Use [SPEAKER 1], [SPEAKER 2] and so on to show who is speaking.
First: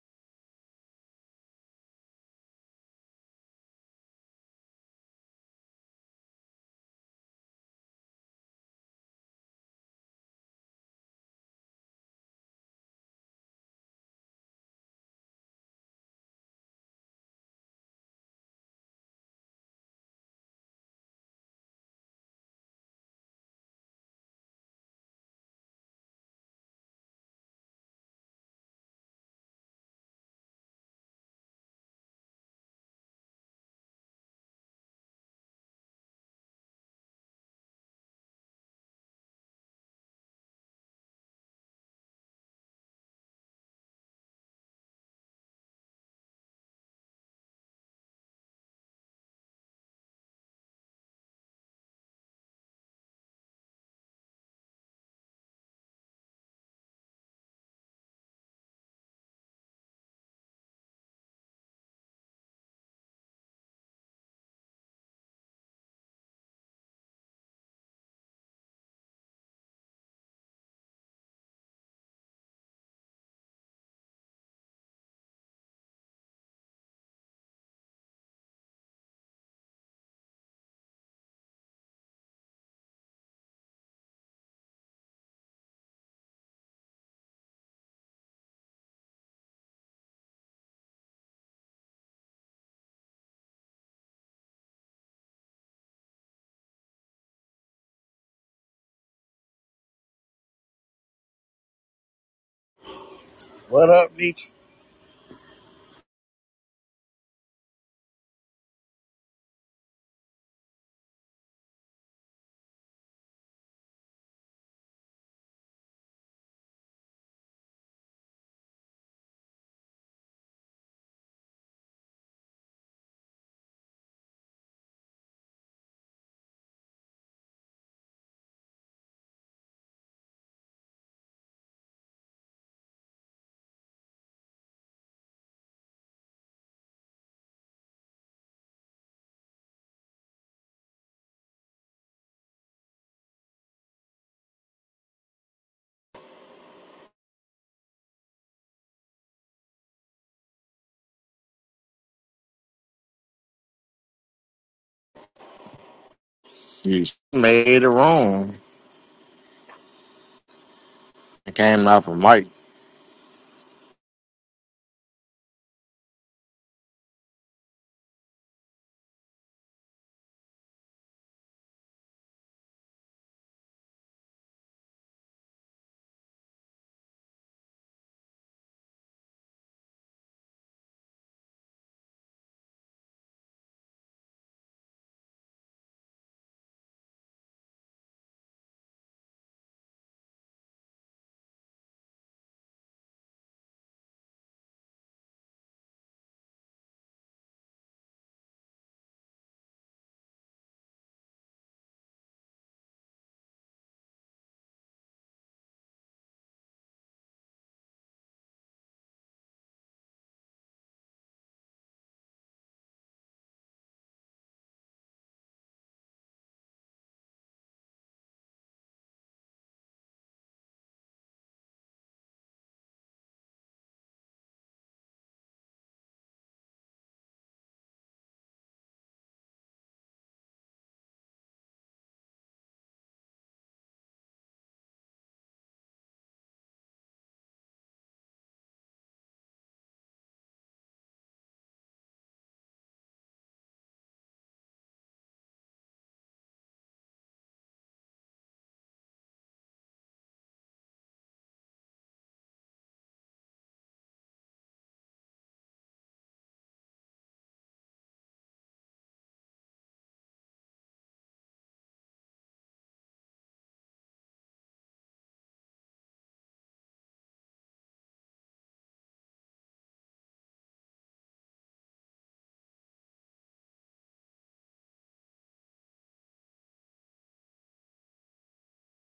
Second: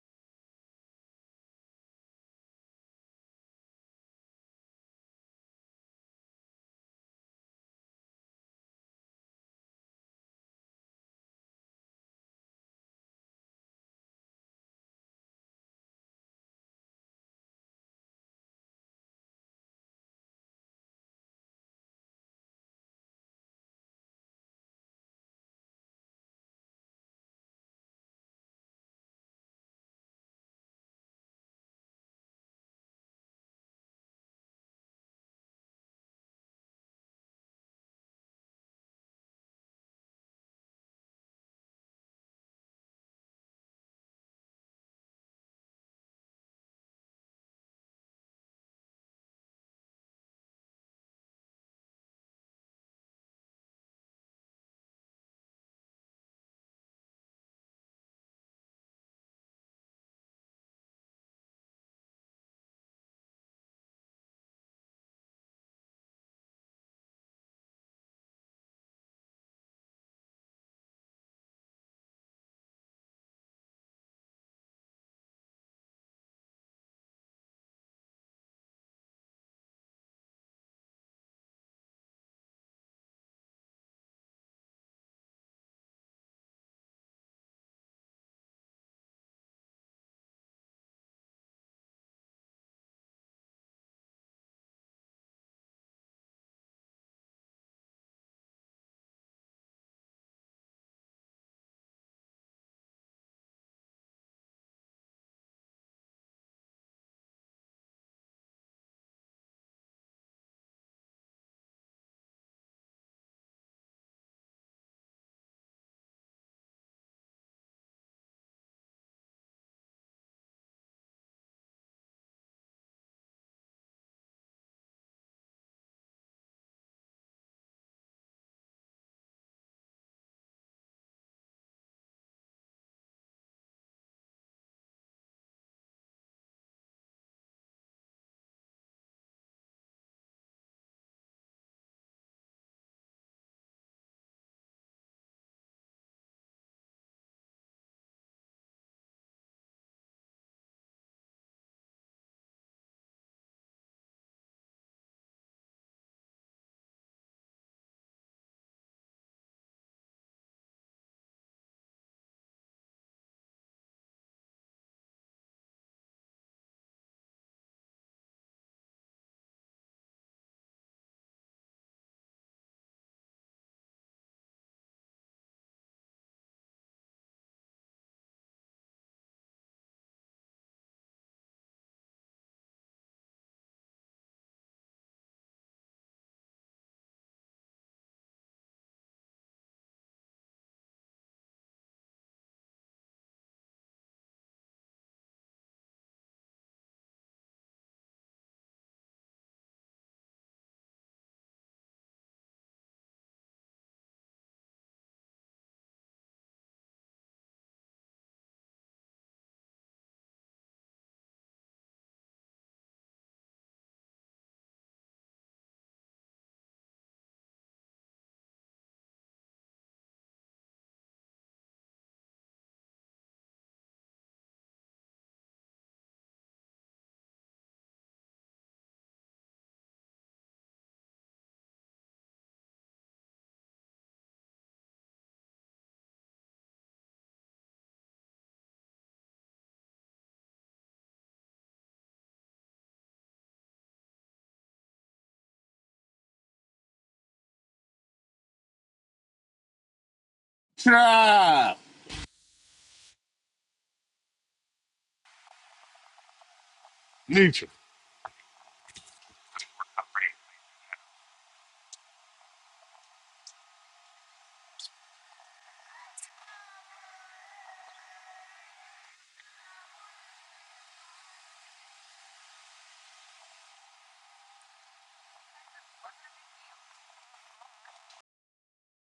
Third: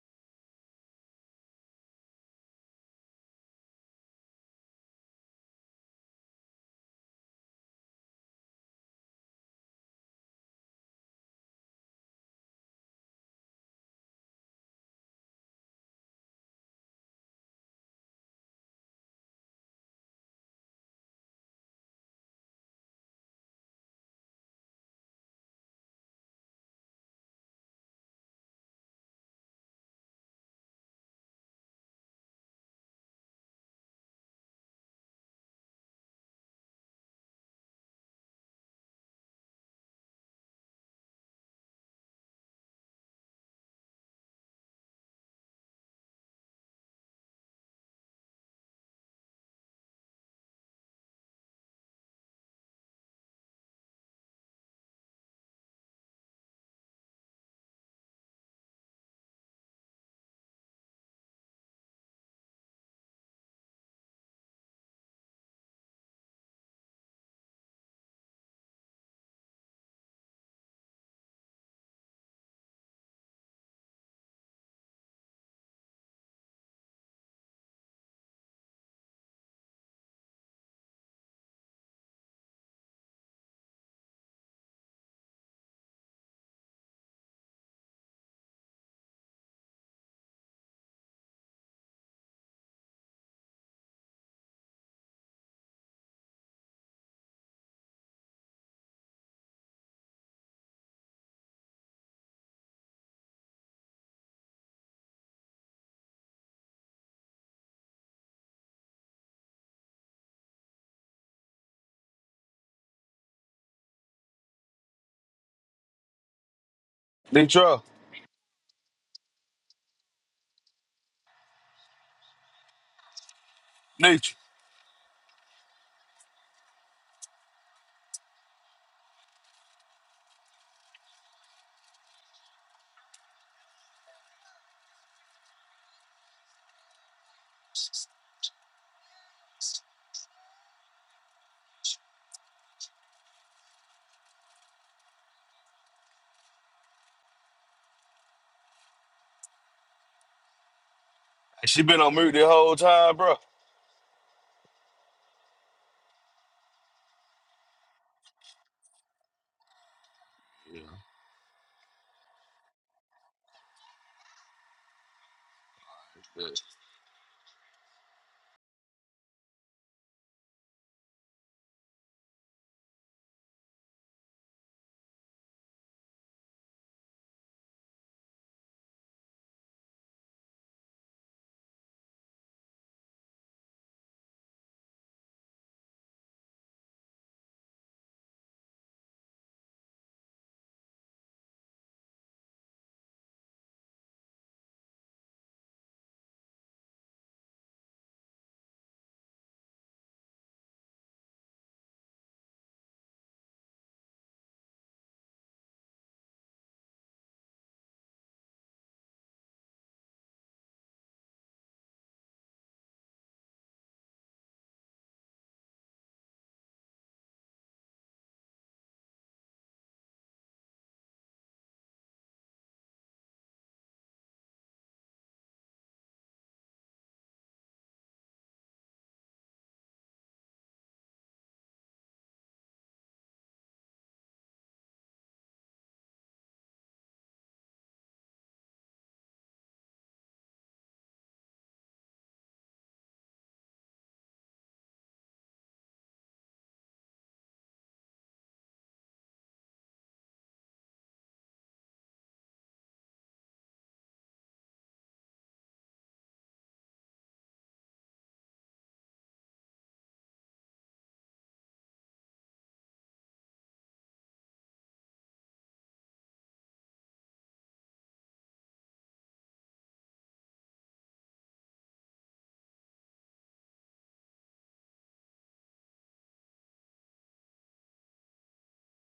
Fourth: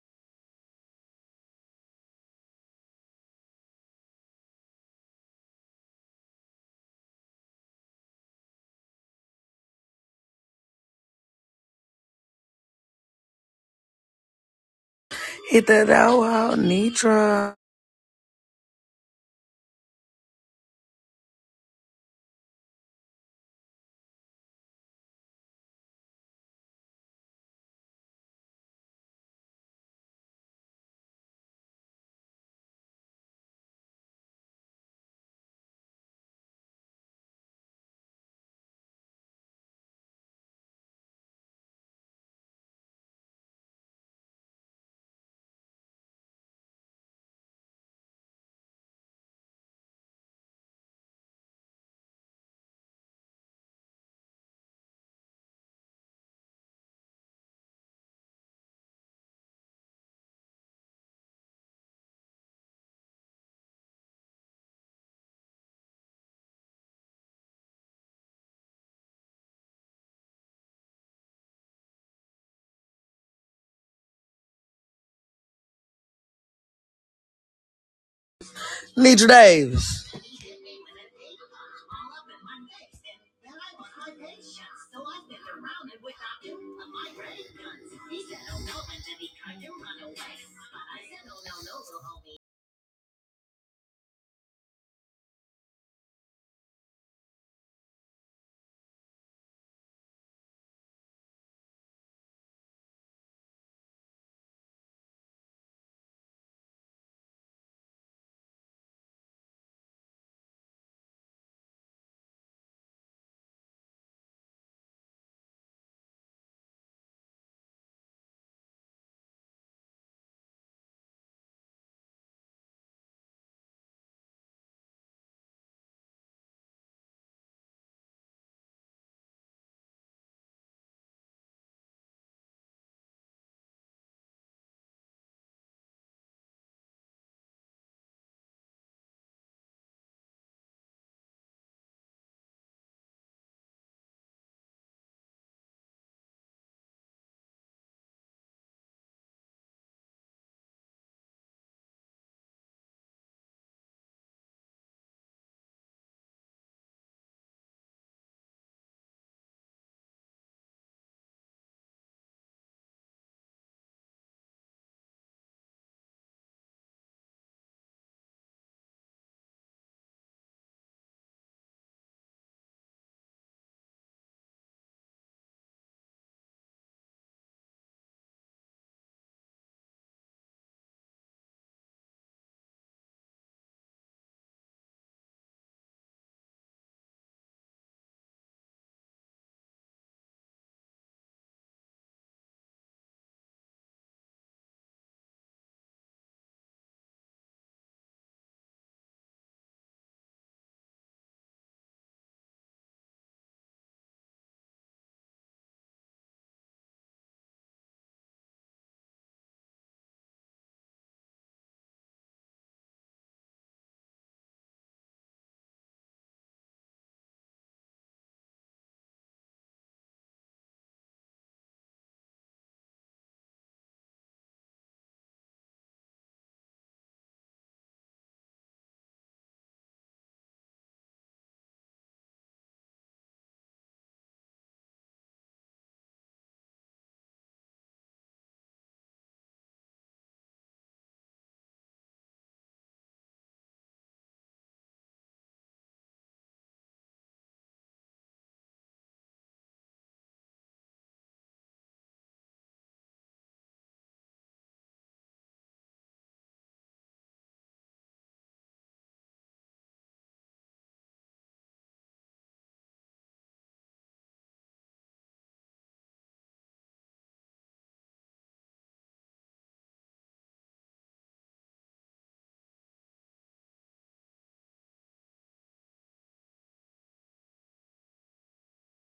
[SPEAKER 1] Hit that out, out, Nitra. Nitra Davis.
[SPEAKER 2] What up, Nietzsche?
[SPEAKER 3] They Nature. Nature. She been on mute the whole time, bro.
[SPEAKER 2] You made it wrong.
[SPEAKER 3] Yeah.
[SPEAKER 2] It came out from Mike.
[SPEAKER 4] Try.